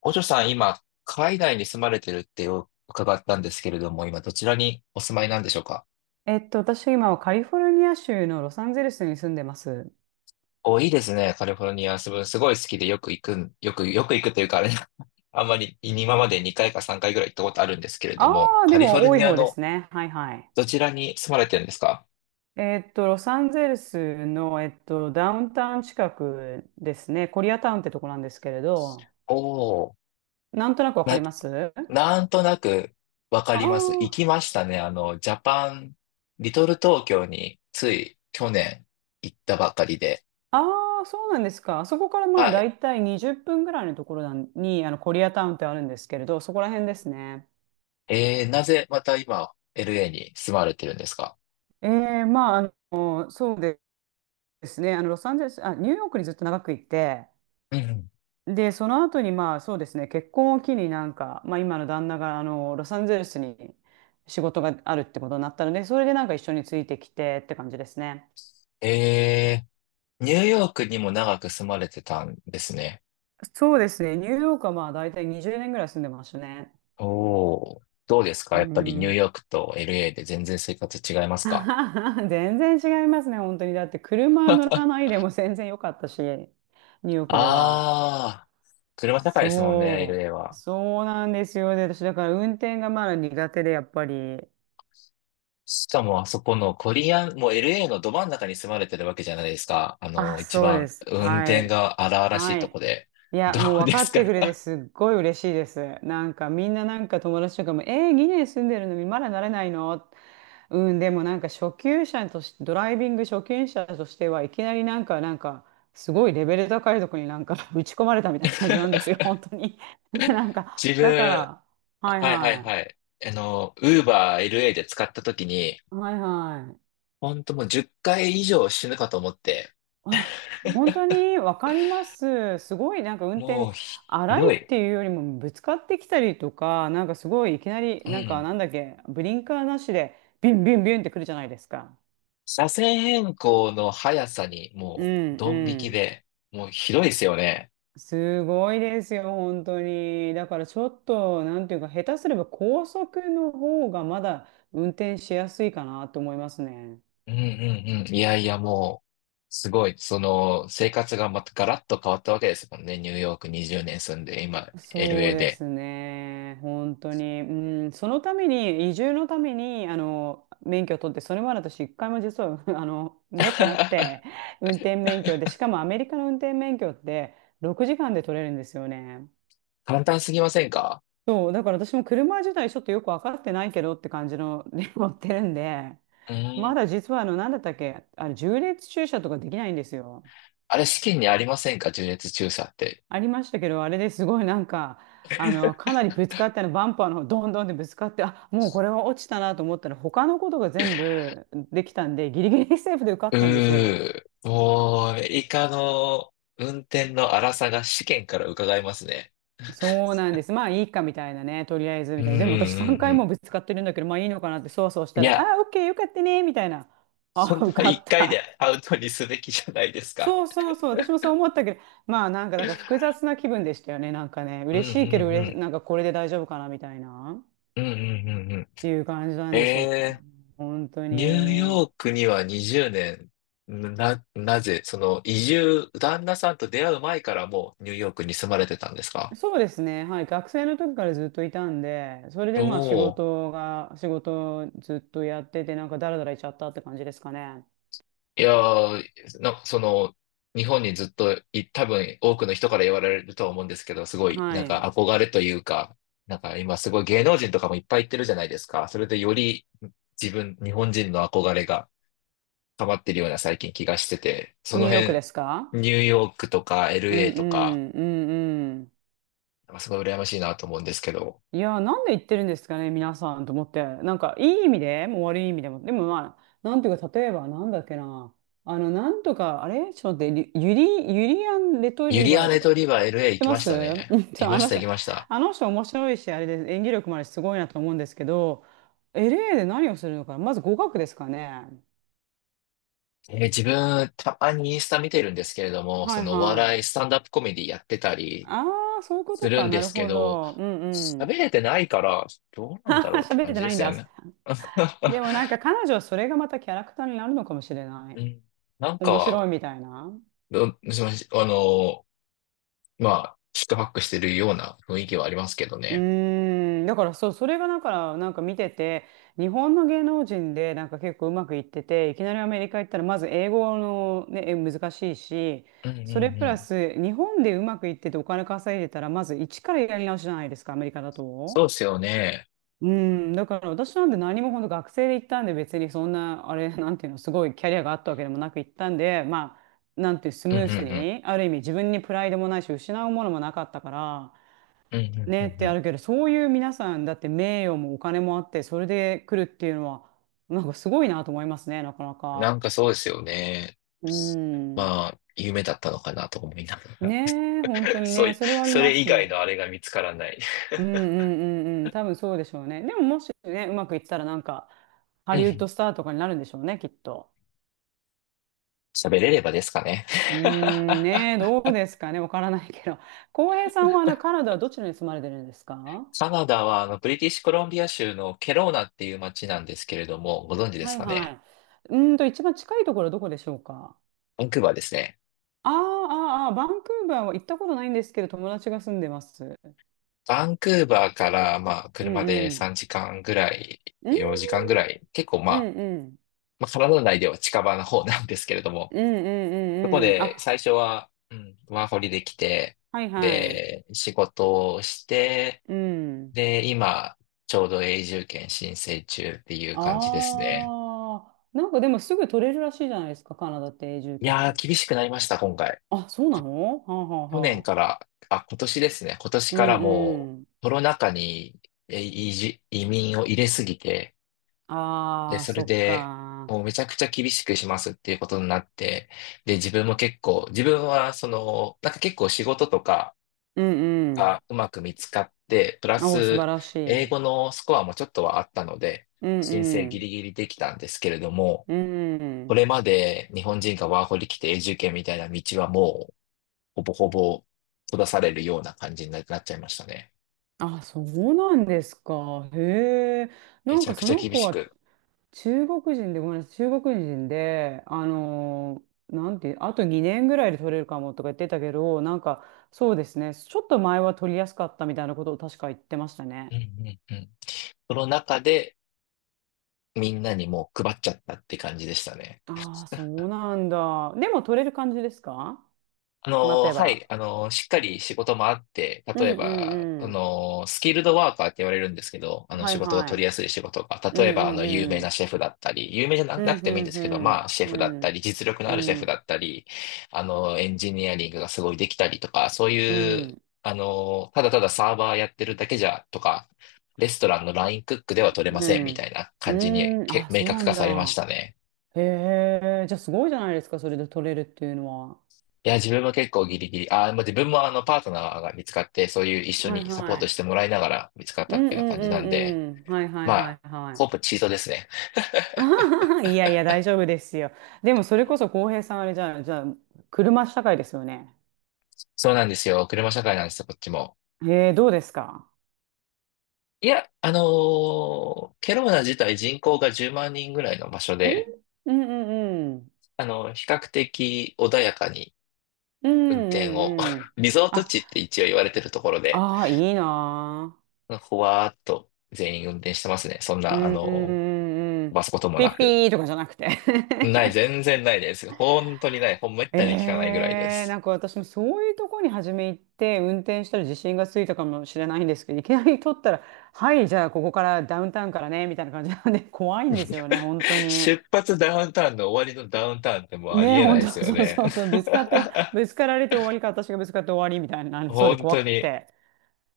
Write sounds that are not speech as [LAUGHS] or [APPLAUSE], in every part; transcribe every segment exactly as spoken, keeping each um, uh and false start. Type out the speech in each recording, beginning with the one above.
お嬢さん、今、海外に住まれてるって伺ったんですけれども、今、どちらにお住まいなんでしょうか？えっと、私今はカリフォルニア州のロサンゼルスに住んでます。お、いいですね。カリフォルニア、すごすごい好きでよく行くん、よく、よく行くというか、あれ、[LAUGHS] あんまり今までにかいかさんかいぐらい行ったことあるんですけれどあも、あ、カでリフォもル多いニア方でのすね。はいはい。どちらに住まれてるんですか？えっと、ロサンゼルスの、えっと、ダウンタウン近くですね。コリアタウンってとこなんですけれど、おおなんとなくわかりー、ます。な、なんとなくわかあります。行ーきましたね。あの、ジャパン、リトル東京につい去年行ったばかりで、あー、そうなんですか。あそこからまあはい。大体にじゅっぷんぐらいのところなんに、あの、コリアタウンってあるんですけれど、そこら辺ですね。えー、なぜまた今 エルエー に住まれてるんですか？えー、まあ、あの、そうですね。あの、ロサンゼルス、あ、ニューヨークにずっと長くいて、うんうん。で、その後にまあそうですね、結婚を機になんか、まあ今の旦那があのロサンゼルスに仕事があるってことになったので、それでなんか一緒についてきてって感じですね。えー、ニューヨークにも長く住まれてたんですね。そうですね、ニューヨークはまあ大体にじゅうねんぐらい住んでましたね。おー、どうですうか、ーやっぱりニューん。ヨークと エルエー で全然生活違いますか？ [LAUGHS] 全然違いますね、本当に。だって車乗らないでも全然良かったし、ニューヨークでは。あー、車社会ですもんね、そ エルエー う、は。そうなんですよ。で、私だから運転がまだ苦手で、やっぱり。しかもあそこのコリアン、もう エルエー のど真ん中に住まれてるわけじゃないですか。ああ、の、一そうで番す。運は転い。が荒々しいはとい。こで。いや、どもうう分でかすっか？ てくれて [LAUGHS] すっごい嬉しいです。なんかみんななんか友達とかも、えー、にねん住んでるのにまだなれないの。うん、でもなんか初級者として、ドライビング初級者としてはいきなりなんか、なんか、すごいレベル高いとこになんか [LAUGHS] 打ち込まれたみたいな感じなんですよ、本当に。[LAUGHS] なんか、自だか分、ら、はいはいはいはい。はい。あの、ウーバー エルエー で使った時に、はいはい。ほんともうじゅっかい以上死ぬかと思って、あ、本当にわかります。すごいなんか運も転うひ荒いどっい。ていうよりもぶつかってきたりとか、なんかすごいいきなりうなんかん。なんだっけ、ブリンカーなしでビンビンビンってくるじゃないですか。車線変更の速さにうもうんドン引うきん。で、もうひどいですよね。すごいですよ、本当に。だからちょっと、なんていうか、下手すれば高速の方がまだ運転しやすいかなと思いますね。うんうんうん。いやいやもう、すごい、その、生活がまたガラッと変わったわけですもんね。ニューヨークにじゅうねん住んで、今、そう エルエー でで。すね。本当に。うん、そのために、移住のために、あの、免許を取って、それまで私、一回も実は、[LAUGHS] あの、持ってなく [LAUGHS] て、運転免許で、しかもアメリカの運転免許って、ろくじかんで取れるんですよね。簡単すぎませんか？そう、だから私も車自体ちょっとよく分かってないけどって感じの [LAUGHS]、ね持ってるんで、うまん。だ実は、あの、なんだったっけ、あの、縦列駐車とかできないんですよ。あれ、試験にありませんか、縦列駐車って？ありましたけど、あれですごいなんか、あの、かなりぶつかってあの、バンパーの方どんどんでぶつかって、あ、もうこれは落ちたなと思ったら、他のことが全部できたんで、ギリギリセーフで受かったんですよ。うー、もう、アメリカの運転の荒さが試験から伺えますね。そうなんです。まあいいかみたいなね、とりあえずうんみうたいな。でも私3ん回うもんぶつかってるんだけど、まあいいのかなってそわそわしうん。たいら、や、あ、オッケーよかったね、みたいな。本あ、当受はかっいっかいでた。アウトにすべきじゃないですか。そうそうそう、私もそう思ったけど、まあなんかだから複雑な気分でしたよね、なんかね、うんう嬉しいけどんう嬉し、ん。なんかこれで大丈夫かなみたいな。うんうんうんうん。っていう感じなんですよ。え本当ー、ニューヨに。ークにはにじゅうねん、な、なぜ、その移住、旦那さんと出会う前からもうニューヨークに住まれてたんですか？そうですね。はい。学生の時からずっといたんで、それおでまあ仕おー。事が、仕事をずっとやってて、なんかダラダラいっちゃったって感じですかね。いやー、なんかその、日本にずっとい、多分多くの人から言われるとは思うんですけど、すごい、なはんい。か憧れというか、なんか今すごい芸能人とかもいっぱい行ってるじゃないですか。それでより自分、日本人の憧れが溜まってるような最近気がしてて、そニのューヨーク辺、ですか？ニューヨークとか うんう エルエー とか、んうんうん。なんかすごい羨ましいなと思うんですけど、いやー、なんで言ってるんですかね、皆さんと思って。なんか、いい意味でも悪い意味でも。でもまあ、なんていうか、例えば、なんだっけな。あの、なんとか、あれちょっと待って、リユリ、ユリアン・レトユリリアバーとネか、とっリバ エルエー 行てきまましす [LAUGHS] たうね。んちいょあましのた、人、行きました。あの人面白いし、あれで演技力もあるし、すごいなと思うんですけど、エルエー で何をするのか、まず語学ですかね。えー自分、たまにインスタ見てるんですけれども、はそいのおは笑い、スい。タンダップコメディやってたりああ、そういうこすとるか。んなでるすけほど、ど。うんう喋ん。れてないから、どうなんだあろーうって喋感れてじでないんすよだ。ね。でもなん [LAUGHS] か彼女はそれがまたキャラクターになるのかもしれない。うん、なん面白いか、みたいな。どすみません、あの、まあ、四苦八苦してるような雰囲気はありますけどうね。ーん、だからそう、それがだから、なんか見てて、日本の芸能人でなんか結構うまくいってて、いきなりアメリカ行ったら、まず英語のね、え難しいし、うんうそれんプうラん。ス、日本でうまくいっててお金稼いでたら、まず一からやり直しじゃないですか、アメリカだそと。うですよね。うん、だから私なんて何も本当学生で行ったんで、別にそんな、あれ、[LAUGHS] なんていうの、すごいキャリアがあったわけでもなく行ったんで、まあ、なんていう、スうんムうんースうん。に、ある意味自分にプライドもないし、失うものもなかったから、うんうんうねっんてあうるけど、そういう皆さんだって名誉もお金もあって、それで来るっていうのは、なんかすごいなと思いますね、なかなん。なか。んかそうですよね。うん。まあ、夢だったのかなと思いながら。ねえ、本当 [LAUGHS] にそうね、いそれはありそまれ以す外ね。のあれが見つからない。うんうんうんうん、多分そうでしょうね。でももしね、うまくいったらなんか、ハうリウッん。ドスターとかになるんでしょうね、きっと。喋れればですかね。うー [LAUGHS] ん、ねえ、どうですかね、わからないけど。[LAUGHS] 浩平さんはあのカナダはどちらに住まれてるんですか？カナダは、あの、ブリティッシュコロンビア州のケローナっていう街なんですけれども、ご存知ではすいかはね。い。うーんと、一番近いところはどこでしょうか？バンクーバーですね。あーあー、あーバンクーバーは行ったことないんですけど、友達が住んでます。バンクーバーから、まあ、うん車うでん。さんじかんぐらい、うんよじかんぐらい、結構まうんあ、うん。まあ、カナダ内では近場の方なんですけれどうも、んうんそこうんうん。であ、最初は、うん、ワーホリできて、はいはい。で、仕事をして、うん。で、今、ちょうど永住権申請中っていう感じですね。ああ、なんかでもすぐ取れるらしいじゃないですか、カナダって永住いやー、権。厳しくなりました、今回。あ、そうなの？はあはあ去は年あ。から、あ、今年ですね。今年うかんらもうん。うコロナ禍にえ移住、移民を入れすぎて、で、ああ、それそっでか。もうめちゃくちゃ厳しくしますっていうことになって、で、自分も結構、自分はその、なんか結構仕事とかうんがうまく見つかって、プラうん。おー素晴スらしい。う英ん語のスコアもちょっとはあったので、う申請ギん。リギリできたんですけれども、うこん。れまで日本人がワーホリ来て永住権みたいな道はもほぼほぼ閉ざされるような感じになっちゃいましたね。あ、そうなんですか。へえ。なめんちゃかくそちゃの厳子しはく。中国人で、ごめんなさい、中国人で、あのーなんていう、あとにねんぐらいで取れるかもとか言ってたけど、なんかそうですね、ちょっと前は取りやすかったみたいなことを確か言ってましたうね。んうんうん。その中でみんなにもう配っちゃったって感じでしたね。ああ、そうなんだ。でも取れる感じですか？あ待のー、てはい、ば。あのー、しっかり仕事もあって、う例えんば、うあんのー、スキルドワーカーって言われるんですけど、あうん。の、は仕い事がは取りい。やすい仕事が、う例えんうば、あの、有ん名うなん。シェフだったり、有名じゃなうなんくうてもいいんでんすけど、うまん。あ、シェフだっうたんり、実力のうあるシェフだんったり、あの、エンジニアリングがすごいできたりとか、そうういう、ん。あのー、ただただサーバーやってるだけじゃ、とか、レストランのラインクックでは取れまうせんみたん。いなう感じにーん。けあ、明そう確な化んされましだ。たね。へえ。じゃあすごいじゃないですか、それで取れるっていうのは。いや、自分も結構ギリギリ。あー、もう自分もあの、パートナーが見つかって、そういう一緒はいにサポーはトい。してもらいながら見つかっうたっんうていうようなん感じなんで、うんうん。はいはいまはあ、いはほぼい。チートですね。[LAUGHS] あははいやいや、大丈夫ですよ。でもそれこそ浩平さんあれじゃあ、じゃあ、車社会ですよね。そうなんですよ。車社会なんですよ、こっちも。へどうですか？いや、あのーケローナ自体人口がじゅうまん人ぐらいの場所んで、うんうんうん。あの、比較的穏やかにうん運転を、うんうん。[LAUGHS] リゾートあ、地って一応言われてるところで、ああ、いいなあ。ほわーっと全員運転してますね。そんうな、あんうんうのんうー、ん。バスこともピなッピく。ーとかじゃなくて？ [LAUGHS] ない、全然ないです。本当にない。ほんまったに聞かないぐらいでえー、す。なんか私もそういうとこに初め行って運転したら自信がついたかもしれないんですけどいきなり取ったら「はいじゃあここからダウンタウンからね」みたいな感じなんで怖いんですよね本当 [LAUGHS] に。出発ダウンタウンの終わりのダウンタウンってもうありねえな本いです当よそうね。そうそうぶつかってぶつかられて終わりか私がぶつかって終わりみたいにな [LAUGHS] りそうで本怖当くっに。て。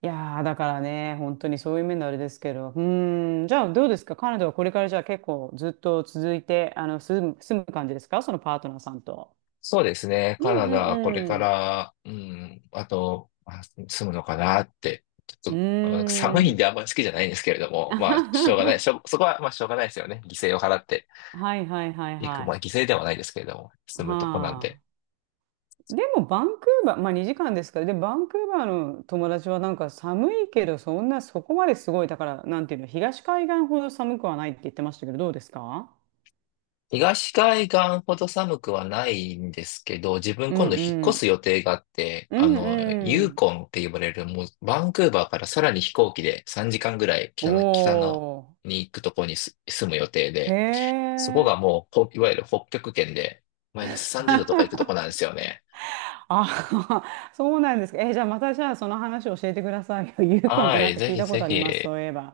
いやーだからね本当にそういう面のあれですけどうーんじゃあどうですかカナダはこれからじゃあ結構ずっと続いてあの住む、住む感じですかそのパートナーさんと。そうですね。うカんナうダ、これかんうん。ら、うん、あと、まあ住むのかなって。ちょっうと、あ寒ーいんでん。あんまり好きじゃないんですけれど [LAUGHS] も、まあ、しょうがない。しはょ、そこは、まあ、しょうがないですよね。犠牲を払っていはいはいいく。はい。まあ、犠牲ではないですけれども、は住むとこなんで。あ。でもバンクーバー、まあにじかんですから、で、バンクーバーの友達はなんか寒いけど、そんなそこまですごい、だから、なんていうの、東海岸ほど寒くはないって言ってましたけど、どうですか？東海岸ほど寒くはないんですけど、自分うん今度引っう越すん。予定があって、うあんの、うユーん。コンって呼ばれる、もうバンクーバーからさらに飛行機でさんじかんぐらい北おの、北のに行くとこにす住む予定ー。へで、そこがえ。もう、ほいわゆる北極圏で、マイナスさんじゅうどとか行くとこなんですよね。あ、[LAUGHS] そうなんですか。え、じゃあまたじゃあその話を教えてくださいよ。[LAUGHS] ユーコンってはなんい、かぜ聞いひたこぜとあります、ひ。そういえば。